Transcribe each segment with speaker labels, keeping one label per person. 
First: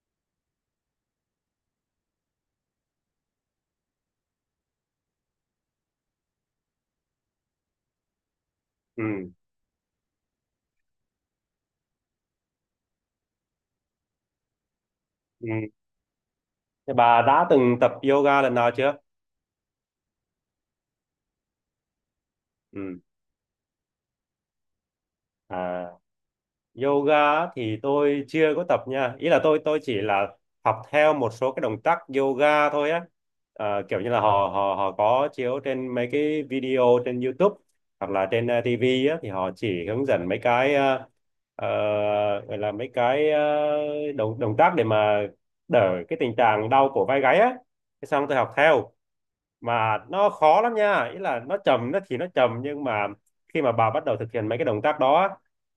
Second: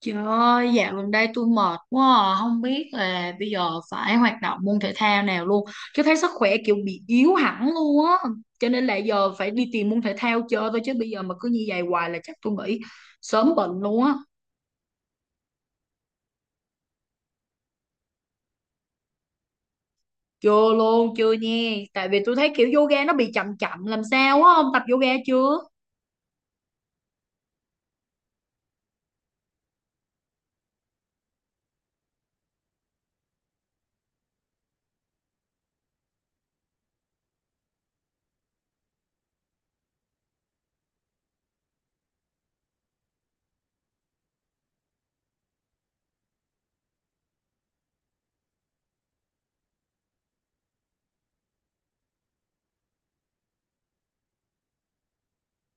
Speaker 1: Trời ơi, dạo gần đây tôi mệt quá à. Không biết là bây giờ phải hoạt động môn thể thao nào luôn. Chứ thấy sức khỏe kiểu bị yếu hẳn luôn á. Cho nên là
Speaker 2: Ừ.
Speaker 1: giờ phải đi tìm môn thể thao chơi thôi. Chứ bây giờ mà cứ như vậy hoài là chắc tôi nghĩ sớm bệnh luôn á.
Speaker 2: Ừ. Thế bà đã từng tập yoga lần nào chưa?
Speaker 1: Chưa luôn, chưa nha. Tại vì tôi thấy kiểu
Speaker 2: Ừ.
Speaker 1: yoga nó bị chậm chậm làm sao á. Ông tập yoga chưa?
Speaker 2: À, yoga á thì tôi chưa có tập nha. Ý là tôi chỉ là học theo một số cái động tác yoga thôi á. À, kiểu như là họ họ họ có chiếu trên mấy cái video trên YouTube hoặc là trên TV á thì họ chỉ hướng dẫn mấy cái ờ, gọi là mấy cái động động tác để mà đỡ cái tình trạng đau cổ vai gáy á. Thế xong tôi học theo. Mà nó khó lắm nha, ý là nó thì nó trầm nhưng mà khi mà bà bắt đầu thực hiện mấy cái động tác đó á,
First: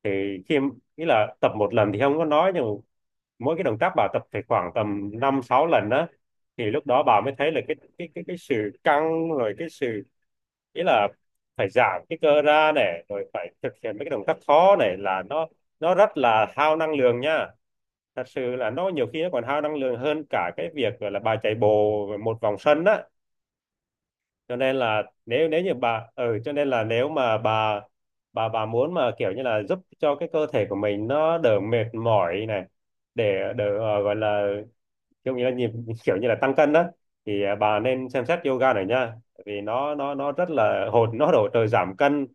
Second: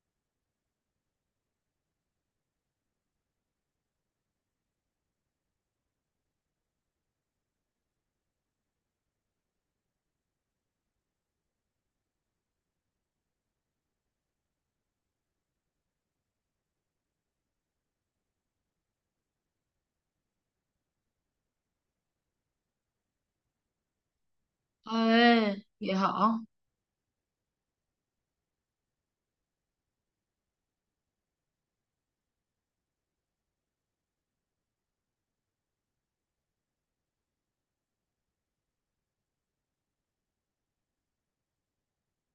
Speaker 2: thì khi ý là tập một lần thì không có nói, nhưng mỗi cái động tác bà tập phải khoảng tầm 5 6 lần đó thì lúc đó bà mới thấy là cái sự căng, rồi cái sự, ý là phải giãn cái cơ ra này, rồi phải thực hiện mấy cái động tác khó này, là nó rất là hao năng lượng nha. Thật sự là nó nhiều khi nó còn hao năng lượng hơn cả cái việc gọi là bà chạy bộ một vòng sân á, cho nên là nếu
Speaker 1: Ê,
Speaker 2: nếu như
Speaker 1: vậy
Speaker 2: bà,
Speaker 1: hả?
Speaker 2: ừ, cho nên là nếu mà bà muốn mà kiểu như là giúp cho cái cơ thể của mình nó đỡ mệt mỏi này, để đỡ gọi là kiểu như là nhịp kiểu như là tăng cân đó, thì bà nên xem xét yoga này nha, vì nó rất là nó hỗ trợ giảm cân,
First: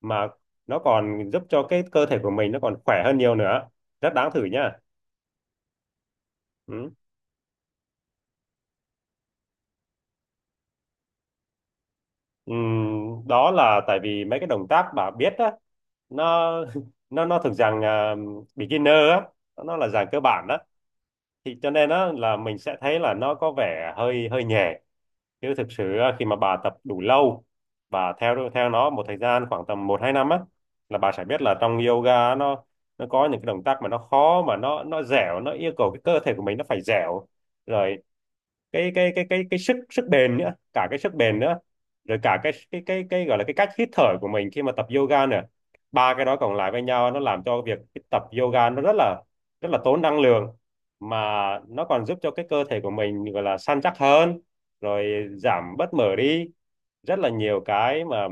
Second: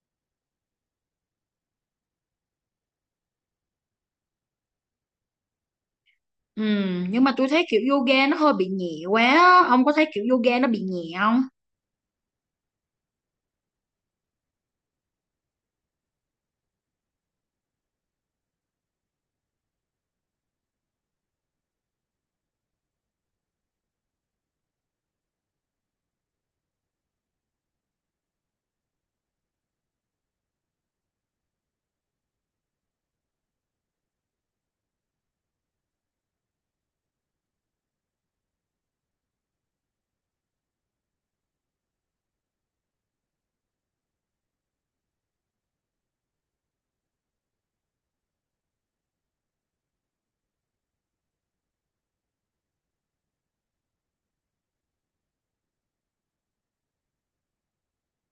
Speaker 2: mà nó còn giúp cho cái cơ thể của mình nó còn khỏe hơn nhiều nữa, rất đáng thử nha.
Speaker 1: Ừ,
Speaker 2: Ừ.
Speaker 1: nhưng mà tôi thấy kiểu yoga nó hơi bị nhẹ quá á. Ông có thấy kiểu yoga nó bị nhẹ không?
Speaker 2: Đó là tại vì mấy cái động tác bà biết á, nó nó thuộc dạng beginner á, nó là dạng cơ bản đó, thì cho nên á là mình sẽ thấy là nó có vẻ hơi hơi nhẹ, chứ thực sự á, khi mà bà tập đủ lâu và theo theo nó một thời gian khoảng tầm 1 2 năm á, là bà sẽ biết là trong yoga á, nó có những cái động tác mà nó khó, mà nó dẻo, nó yêu cầu cái cơ thể của mình nó phải dẻo, rồi cái sức sức bền nữa, cả cái sức bền nữa, rồi cả cái gọi là cái cách hít thở của mình khi mà tập yoga nữa, ba cái đó cộng lại với nhau nó làm cho việc tập yoga nó rất là tốn năng lượng, mà nó còn giúp cho cái cơ thể của mình gọi là săn chắc hơn, rồi giảm bớt mỡ đi, rất là nhiều cái mà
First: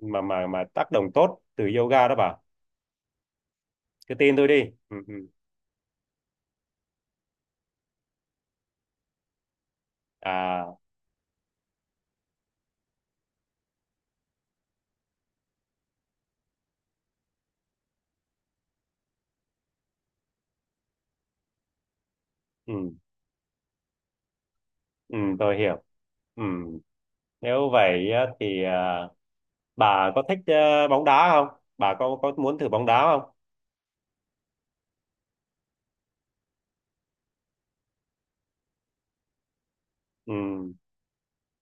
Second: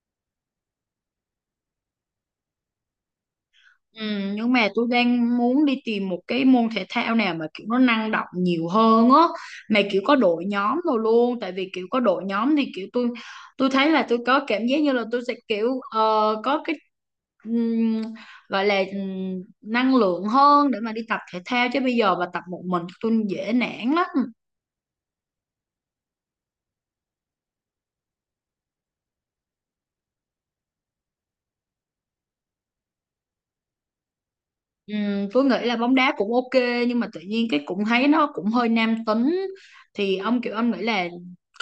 Speaker 2: mà mà mà tác động tốt từ yoga đó bà,
Speaker 1: Ừ,
Speaker 2: cứ tin tôi
Speaker 1: nhưng
Speaker 2: đi.
Speaker 1: mà tôi
Speaker 2: Ừ, ừ.
Speaker 1: đang muốn đi tìm một cái môn thể thao nào mà kiểu nó năng động nhiều hơn á, mà kiểu có đội
Speaker 2: À,
Speaker 1: nhóm rồi luôn. Tại vì kiểu có đội nhóm thì kiểu tôi thấy là tôi có cảm giác như là tôi sẽ kiểu có cái ừm, gọi là năng lượng hơn để mà đi tập thể thao, chứ bây giờ mà tập một mình
Speaker 2: ừ,
Speaker 1: tôi dễ nản lắm.
Speaker 2: ừ, tôi hiểu. Ừ. Nếu vậy á, thì bà có thích bóng đá không? Bà có muốn thử bóng đá không?
Speaker 1: Phương nghĩ là bóng đá cũng ok, nhưng mà tự nhiên cái cũng thấy nó cũng hơi nam tính. Thì
Speaker 2: Ừ.
Speaker 1: ông kiểu ông nghĩ là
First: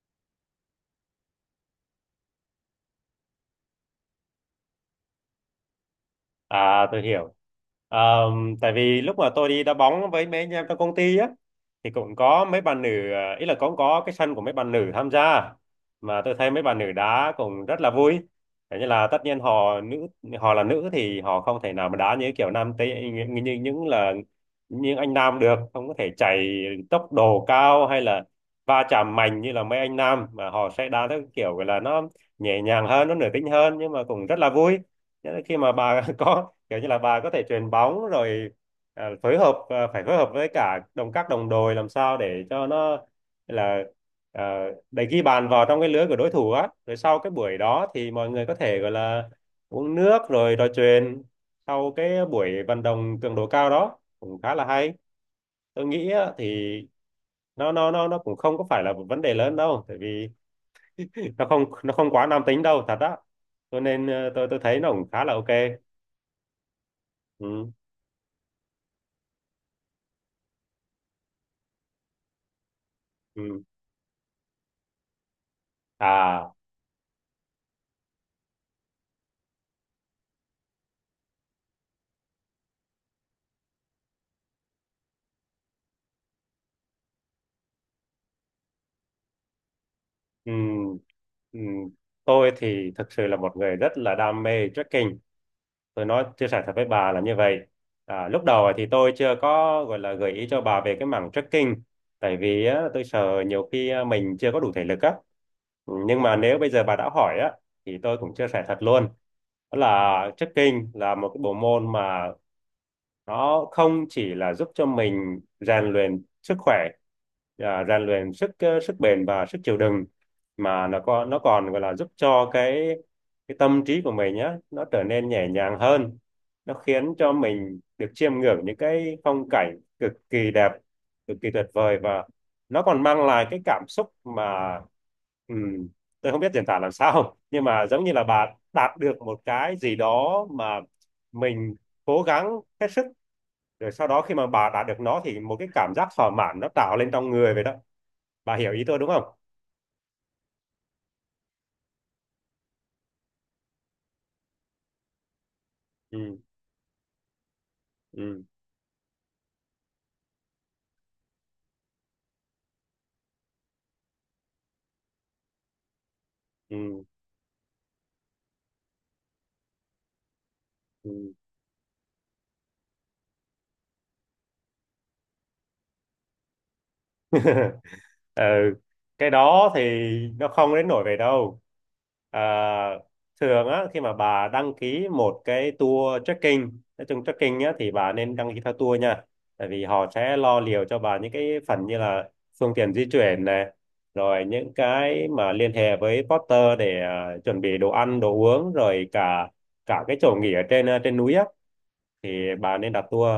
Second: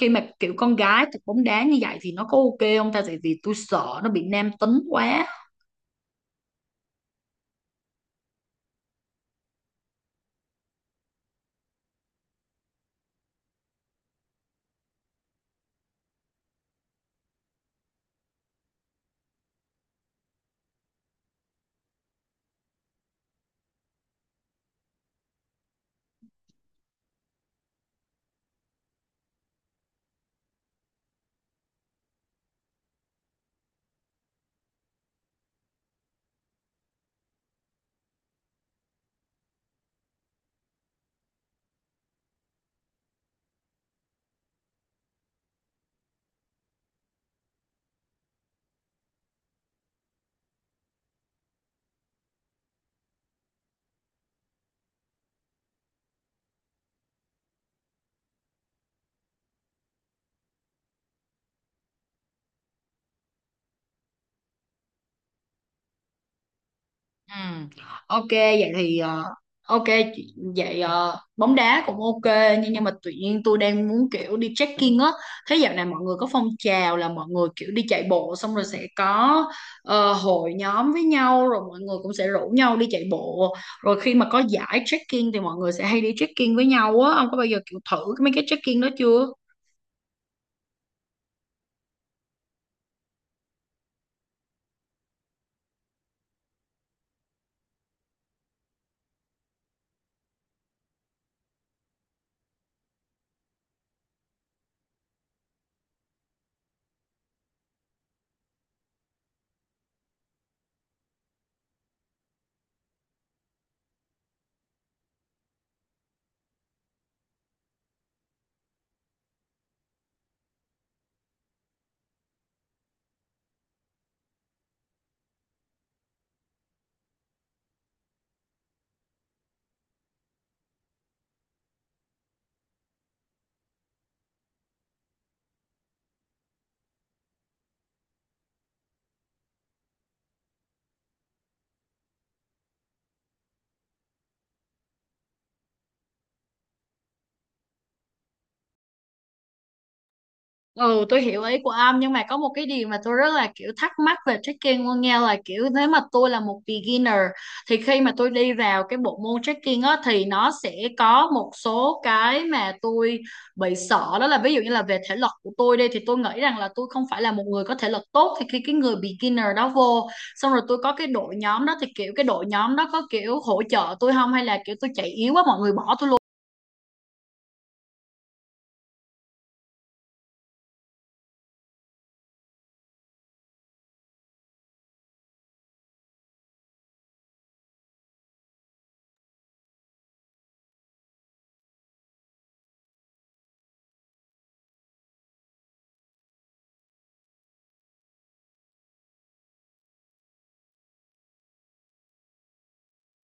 Speaker 1: khi mà kiểu con gái tập bóng đá như vậy thì nó có ok không ta, tại vì tôi sợ nó bị nam tính quá.
Speaker 2: À, tôi hiểu. Tại vì lúc mà tôi đi đá bóng với mấy anh em trong công ty á, thì cũng có mấy bạn nữ, ý là cũng có cái sân của mấy bạn nữ tham gia, mà tôi thấy mấy bạn nữ đá cũng rất là vui. Thế như là tất nhiên họ là nữ, thì họ không thể nào mà đá như kiểu nam tây như những anh nam được, không có thể chạy tốc độ cao hay là va chạm mạnh như là mấy anh nam, mà họ sẽ đá theo kiểu gọi là nó nhẹ nhàng hơn, nó nữ tính hơn, nhưng mà cũng rất là vui. Nghĩa là khi mà bà có kiểu như là bà có thể chuyền bóng rồi, phải phối hợp với cả các đồng đội làm sao để cho nó là à, để ghi bàn vào trong cái lưới của đối thủ á, rồi sau cái buổi đó thì mọi người có thể gọi là uống nước rồi trò chuyện sau cái buổi vận động cường độ cao đó, cũng khá là hay. Tôi nghĩ á, thì nó cũng không có phải là một vấn đề lớn đâu, tại vì nó không quá nam tính đâu thật á, cho nên tôi thấy nó cũng khá là ok.
Speaker 1: Ừ.
Speaker 2: Ừ.
Speaker 1: Ok vậy thì ok, vậy bóng đá cũng ok, nhưng mà tự nhiên tôi
Speaker 2: Ừ.
Speaker 1: đang muốn kiểu đi trekking á. Thế dạo này mọi người có phong
Speaker 2: À,
Speaker 1: trào là mọi người kiểu đi chạy bộ xong rồi sẽ có hội nhóm với nhau, rồi mọi người cũng sẽ rủ nhau đi chạy bộ, rồi khi mà có giải trekking thì mọi người sẽ hay đi trekking với nhau á. Ông có bao giờ kiểu thử mấy cái trekking đó chưa?
Speaker 2: ừm, ừm, tôi thì thực sự là một người rất là đam mê trekking. Tôi chia sẻ thật với bà là như vậy. À, lúc đầu thì tôi chưa có gọi là gợi ý cho bà về cái mảng trekking, tại vì á, tôi sợ nhiều khi á, mình chưa có đủ thể lực á. Ừ, nhưng mà nếu bây giờ bà đã hỏi á, thì tôi cũng chia sẻ thật luôn. Đó là trekking là một cái bộ môn mà nó không chỉ là giúp cho mình rèn luyện sức khỏe, rèn luyện sức bền và sức chịu đựng, mà nó còn gọi là giúp cho cái tâm trí của mình nhá, nó trở nên nhẹ nhàng hơn, nó khiến cho mình được chiêm ngưỡng những cái phong cảnh cực kỳ đẹp, cực kỳ tuyệt vời, và nó còn mang lại cái cảm xúc mà, ừm, tôi không biết diễn tả làm sao, nhưng mà giống như là bà đạt được một cái gì đó mà mình cố gắng hết sức, rồi sau đó khi mà bà đạt được nó thì một cái cảm giác thỏa mãn nó tạo lên trong người vậy đó. Bà hiểu ý tôi đúng không?
Speaker 1: Ừ, tôi hiểu ý của ông, nhưng mà có một cái điều mà tôi rất là kiểu thắc mắc về trekking luôn nha, là kiểu nếu mà
Speaker 2: Ừ,
Speaker 1: tôi là một beginner thì khi mà tôi
Speaker 2: ừ,
Speaker 1: đi vào cái bộ môn trekking á thì nó sẽ có một số cái mà tôi bị sợ. Đó là ví dụ như là về thể lực của tôi đi, thì tôi nghĩ rằng là tôi không
Speaker 2: ừ,
Speaker 1: phải là một người có thể lực tốt, thì khi cái người beginner đó vô xong rồi tôi có cái
Speaker 2: ừ.
Speaker 1: đội nhóm đó, thì kiểu cái đội nhóm đó có kiểu hỗ trợ tôi không, hay là kiểu tôi chạy yếu quá mọi người bỏ tôi luôn.
Speaker 2: Ừ, cái đó thì nó không đến nổi về đâu. à, Thường á, khi mà bà đăng ký một cái tour trekking, nói chung trekking á thì bà nên đăng ký theo tour nha, tại vì họ sẽ lo liệu cho bà những cái phần như là phương tiện di chuyển này, rồi những cái mà liên hệ với porter để chuẩn bị đồ ăn đồ uống, rồi cả cả cái chỗ nghỉ ở trên, trên núi á, thì bà nên đặt tour.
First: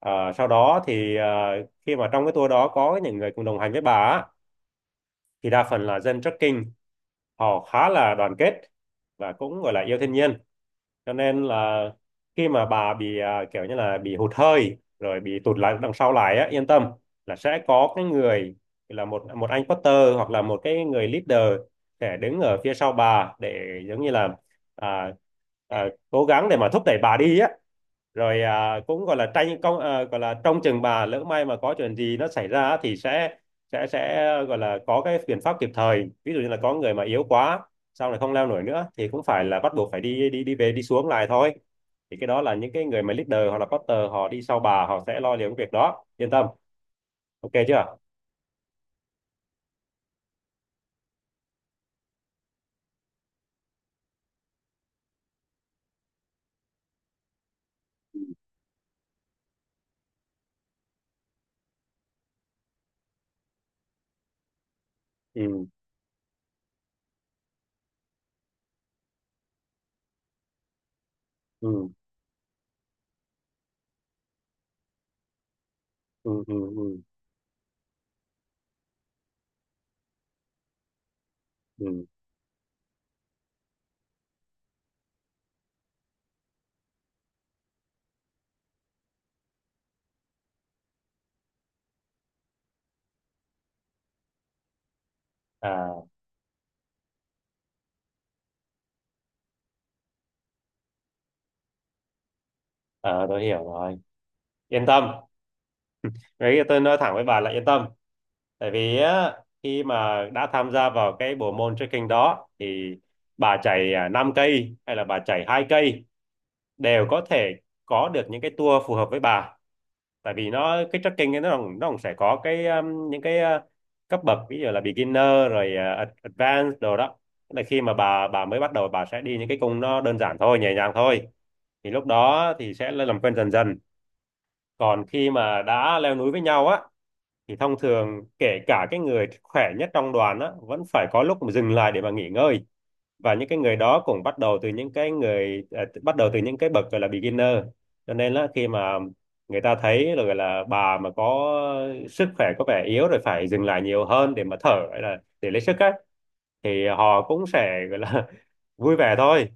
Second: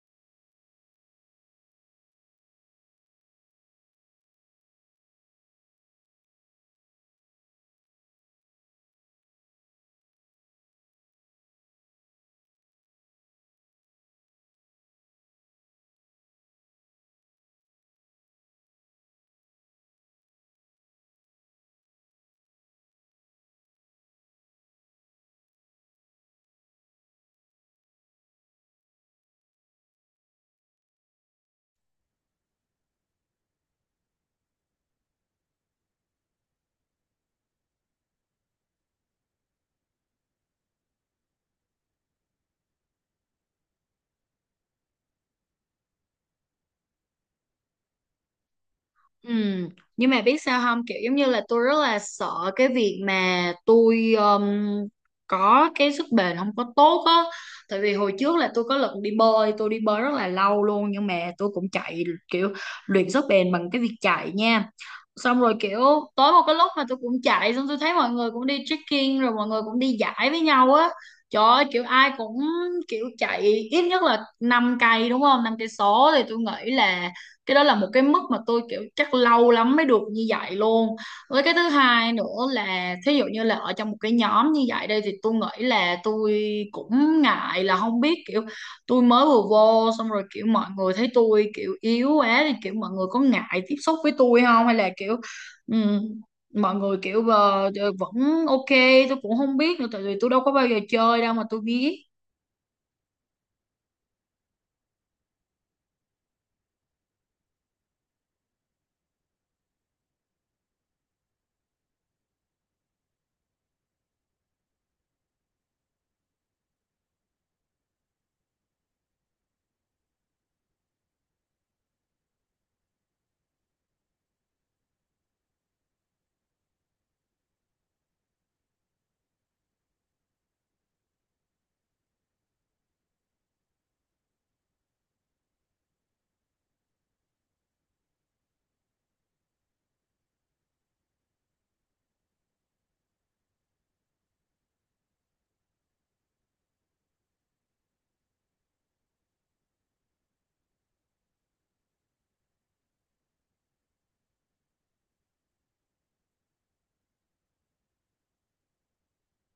Speaker 2: À, sau đó thì khi mà trong cái tour đó có những người cùng đồng hành với bà á, thì đa phần là dân trekking, họ khá là đoàn kết và cũng gọi là yêu thiên nhiên, cho nên là khi mà bà bị kiểu như là bị hụt hơi rồi bị tụt lại đằng sau lại á, yên tâm là sẽ có cái người, là một một anh porter hoặc là một cái người leader sẽ đứng ở phía sau bà để giống như là à, cố gắng để mà thúc đẩy bà đi á, rồi cũng gọi là tranh công, gọi là trong chừng bà lỡ may mà có chuyện gì nó xảy ra thì sẽ gọi là có cái biện pháp kịp thời, ví dụ như là có người mà yếu quá sau này không leo nổi nữa thì cũng phải là bắt buộc phải đi đi đi về đi xuống lại thôi, thì cái đó là những cái người mà leader hoặc là porter họ đi sau bà, họ sẽ lo liệu cái việc đó, yên tâm. Ok chưa?
Speaker 1: Ừ, nhưng mà biết sao không, kiểu giống như là tôi rất là sợ cái việc mà tôi có cái sức bền không có tốt á. Tại vì hồi trước là tôi có lần đi bơi, tôi đi bơi rất là lâu luôn, nhưng mà tôi cũng chạy kiểu luyện sức bền bằng cái việc chạy nha. Xong rồi
Speaker 2: Ừ,
Speaker 1: kiểu tối một cái lúc mà tôi cũng chạy xong tôi thấy mọi người cũng đi trekking, rồi mọi người cũng đi dãi với nhau á, trời ơi kiểu
Speaker 2: ừ,
Speaker 1: ai cũng kiểu chạy ít nhất là 5 cây đúng không, 5 cây số, thì
Speaker 2: ừ,
Speaker 1: tôi
Speaker 2: ừ,
Speaker 1: nghĩ
Speaker 2: ừ,
Speaker 1: là cái đó là một cái mức mà tôi kiểu chắc lâu lắm mới được như vậy luôn. Với cái thứ
Speaker 2: ừ.
Speaker 1: hai nữa là thí dụ như là ở trong một cái nhóm như vậy đây thì tôi nghĩ là tôi cũng ngại, là không biết kiểu tôi mới vừa vô xong rồi kiểu mọi người thấy tôi kiểu yếu quá thì kiểu mọi người có ngại tiếp xúc với tôi không, hay là kiểu ừm,
Speaker 2: à,
Speaker 1: mọi người kiểu vẫn ok. Tôi cũng không biết nữa tại vì tôi đâu có bao giờ chơi đâu mà tôi biết.
Speaker 2: à, tôi hiểu rồi, yên tâm. Đấy tôi nói thẳng với bà là yên tâm. Tại vì á, khi mà đã tham gia vào cái bộ môn trekking đó, thì bà chạy 5 cây hay là bà chạy 2 cây đều có thể có được những cái tour phù hợp với bà. Tại vì cái trekking ấy nó cũng sẽ có cái những cái cấp bậc, ví dụ là beginner rồi advanced đồ đó. Tức là khi mà bà mới bắt đầu bà sẽ đi những cái cung nó đơn giản thôi, nhẹ nhàng thôi. Thì lúc đó thì sẽ làm quen dần dần. Còn khi mà đã leo núi với nhau á thì thông thường kể cả cái người khỏe nhất trong đoàn á vẫn phải có lúc mà dừng lại để mà nghỉ ngơi, và những cái người đó cũng bắt đầu từ những cái người bắt đầu từ những cái bậc gọi là beginner. Cho nên là khi mà người ta thấy là gọi là bà mà có sức khỏe có vẻ yếu rồi phải dừng lại nhiều hơn để mà thở hay là để lấy sức á thì họ cũng sẽ gọi là vui vẻ thôi.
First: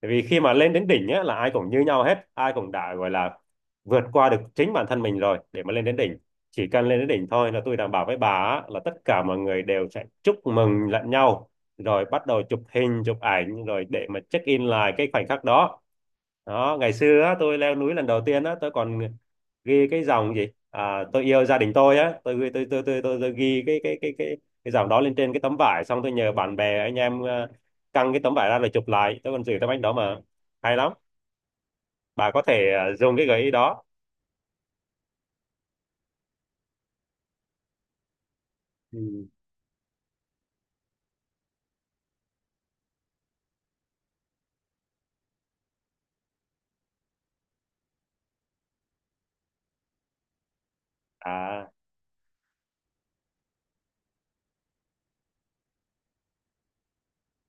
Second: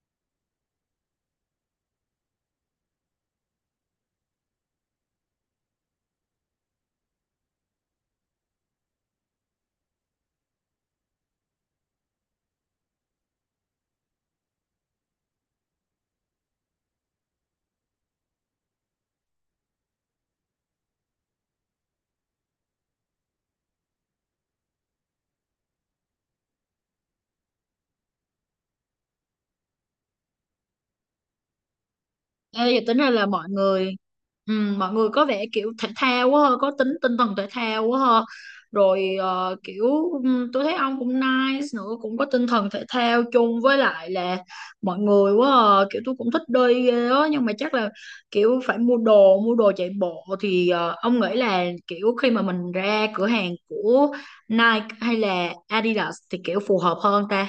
Speaker 2: Tại vì khi mà lên đến đỉnh á, là ai cũng như nhau hết, ai cũng đã gọi là vượt qua được chính bản thân mình rồi để mà lên đến đỉnh. Chỉ cần lên đến đỉnh thôi là tôi đảm bảo với bà á, là tất cả mọi người đều sẽ chúc mừng lẫn nhau, rồi bắt đầu chụp hình chụp ảnh rồi để mà check in lại cái khoảnh khắc đó. Đó, ngày xưa á, tôi leo núi lần đầu tiên á tôi còn ghi cái dòng gì tôi yêu gia đình tôi á, tôi ghi cái dòng đó lên trên cái tấm vải, xong tôi nhờ bạn bè anh em căng cái tấm vải ra rồi chụp lại. Tôi còn giữ tấm ảnh đó mà, hay lắm. Bà có
Speaker 1: Ê,
Speaker 2: thể
Speaker 1: vậy tính ra
Speaker 2: dùng
Speaker 1: là
Speaker 2: cái gợi ý đó.
Speaker 1: mọi người có vẻ kiểu thể thao quá ha, có tính tinh thần thể thao quá ha. Rồi
Speaker 2: Ừ.
Speaker 1: kiểu tôi thấy ông cũng nice nữa, cũng có tinh thần thể thao chung với lại là mọi người quá à. Kiểu tôi cũng thích đi ghê á, nhưng mà chắc là kiểu phải mua đồ chạy bộ, thì ông nghĩ là
Speaker 2: à
Speaker 1: kiểu khi mà mình ra cửa hàng của Nike hay là Adidas thì kiểu phù hợp hơn ta.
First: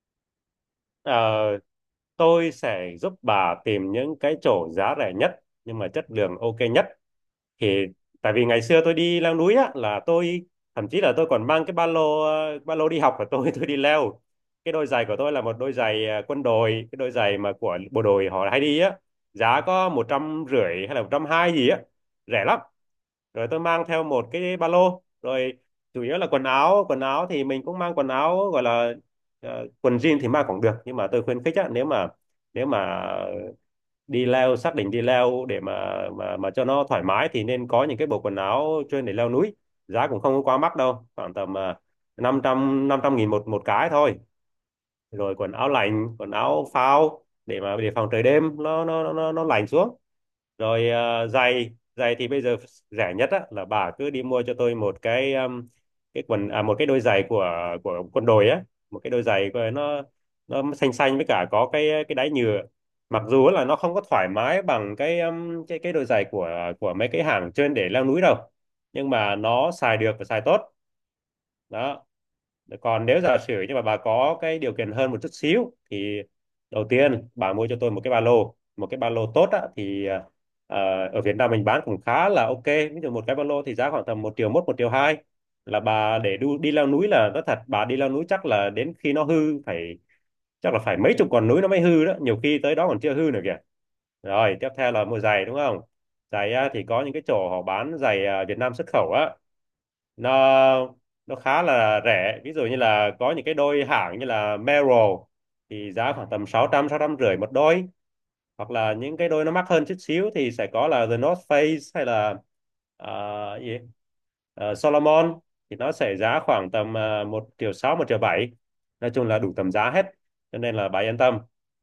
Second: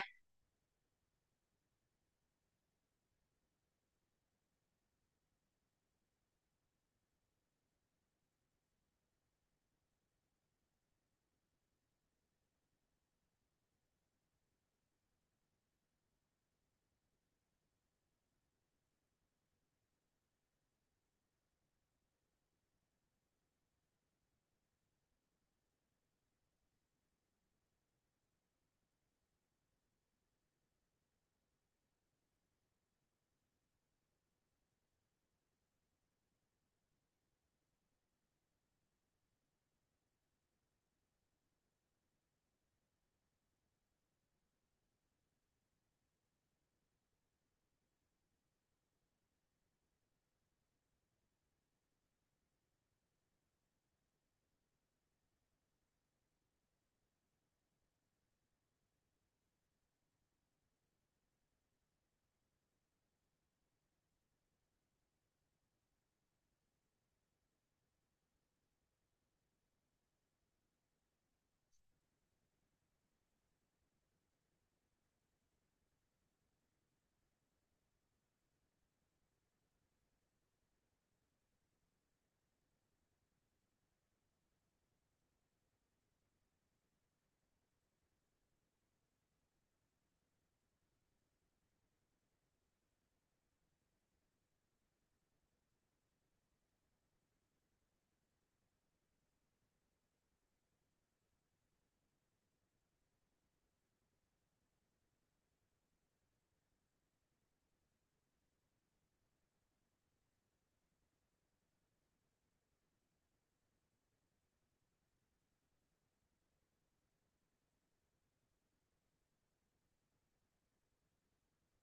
Speaker 2: ờ, tôi sẽ giúp bà tìm những cái chỗ giá rẻ nhất nhưng mà chất lượng ok nhất. Thì tại vì ngày xưa tôi đi leo núi á là tôi thậm chí là tôi còn mang cái ba lô, ba lô đi học của tôi tôi đi leo. Cái đôi giày của tôi là một đôi giày quân đội, cái đôi giày mà của bộ đội họ hay đi á, giá có một trăm rưỡi hay là một trăm hai gì á, rẻ lắm. Rồi tôi mang theo một cái ba lô, rồi chủ yếu là quần áo. Quần áo thì mình cũng mang quần áo gọi là quần jean thì mang cũng được, nhưng mà tôi khuyến khích á, nếu mà nếu mà đi leo, xác định đi leo để mà cho nó thoải mái thì nên có những cái bộ quần áo chuyên để leo núi. Giá cũng không có quá mắc đâu, khoảng tầm năm trăm nghìn một một cái thôi. Rồi quần áo lạnh, quần áo phao để mà để phòng trời đêm nó lạnh xuống. Rồi giày giày thì bây giờ rẻ nhất á, là bà cứ đi mua cho tôi một cái quần một cái đôi giày của quân đội á, một cái đôi giày của nó. Nó xanh xanh với cả có cái đáy nhựa. Mặc dù là nó không có thoải mái bằng cái cái đôi giày của mấy cái hàng trên để leo núi đâu, nhưng mà nó xài được và xài tốt. Đó. Còn nếu giả sử nhưng mà bà có cái điều kiện hơn một chút xíu thì đầu tiên bà mua cho tôi một cái ba lô, một cái ba lô tốt á, thì ở Việt Nam mình bán cũng khá là ok. Ví dụ một cái ba lô thì giá khoảng tầm một triệu mốt, một triệu hai là bà để đi leo núi, là nói thật bà đi leo núi chắc là đến khi nó hư. Phải, chắc là phải mấy chục con núi nó mới hư đó, nhiều khi tới đó còn chưa hư nữa kìa. Rồi tiếp theo là mua giày, đúng không? Giày á, thì có những cái chỗ họ bán giày Việt Nam xuất khẩu á, nó nó khá là rẻ. Ví dụ như là có những cái đôi hãng như là Merrell thì giá khoảng tầm sáu trăm rưỡi một đôi. Hoặc là những cái đôi nó mắc hơn chút xíu thì sẽ có là The North Face hay là ờ, gì Solomon, thì nó sẽ giá khoảng tầm 1 triệu sáu, một triệu 7. Nói chung là đủ tầm giá hết, cho nên là bà yên tâm.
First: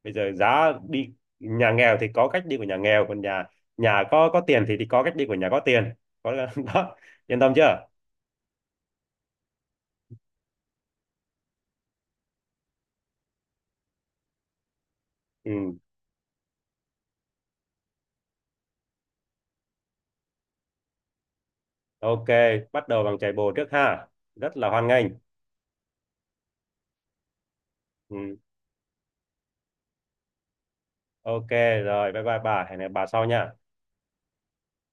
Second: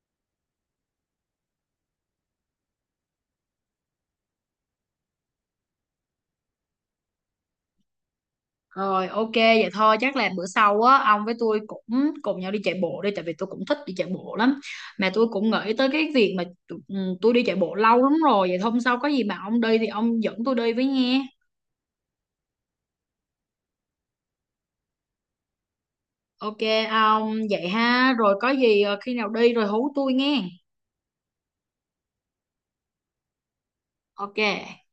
Speaker 2: Bây giờ giá đi, nhà nghèo thì có cách đi của nhà nghèo, còn nhà nhà có tiền thì có cách đi của nhà có tiền. Có đó, yên tâm chưa?
Speaker 1: Rồi ok vậy thôi, chắc là bữa sau á ông với tôi cũng cùng nhau đi chạy bộ đi, tại vì tôi cũng thích đi chạy bộ lắm, mà tôi cũng nghĩ
Speaker 2: Ừ.
Speaker 1: tới cái việc mà tôi đi chạy bộ lâu lắm rồi, vậy hôm sau có gì mà ông đi thì ông dẫn tôi đi với nghe.
Speaker 2: Ok, bắt đầu bằng chạy bộ trước ha. Rất là hoan nghênh.
Speaker 1: Ok ông vậy ha, rồi
Speaker 2: Ừ.
Speaker 1: có gì khi nào đi rồi hú tôi nghe.
Speaker 2: Ok, rồi, bye bye bà. Hẹn gặp bà sau nha.
Speaker 1: Ok.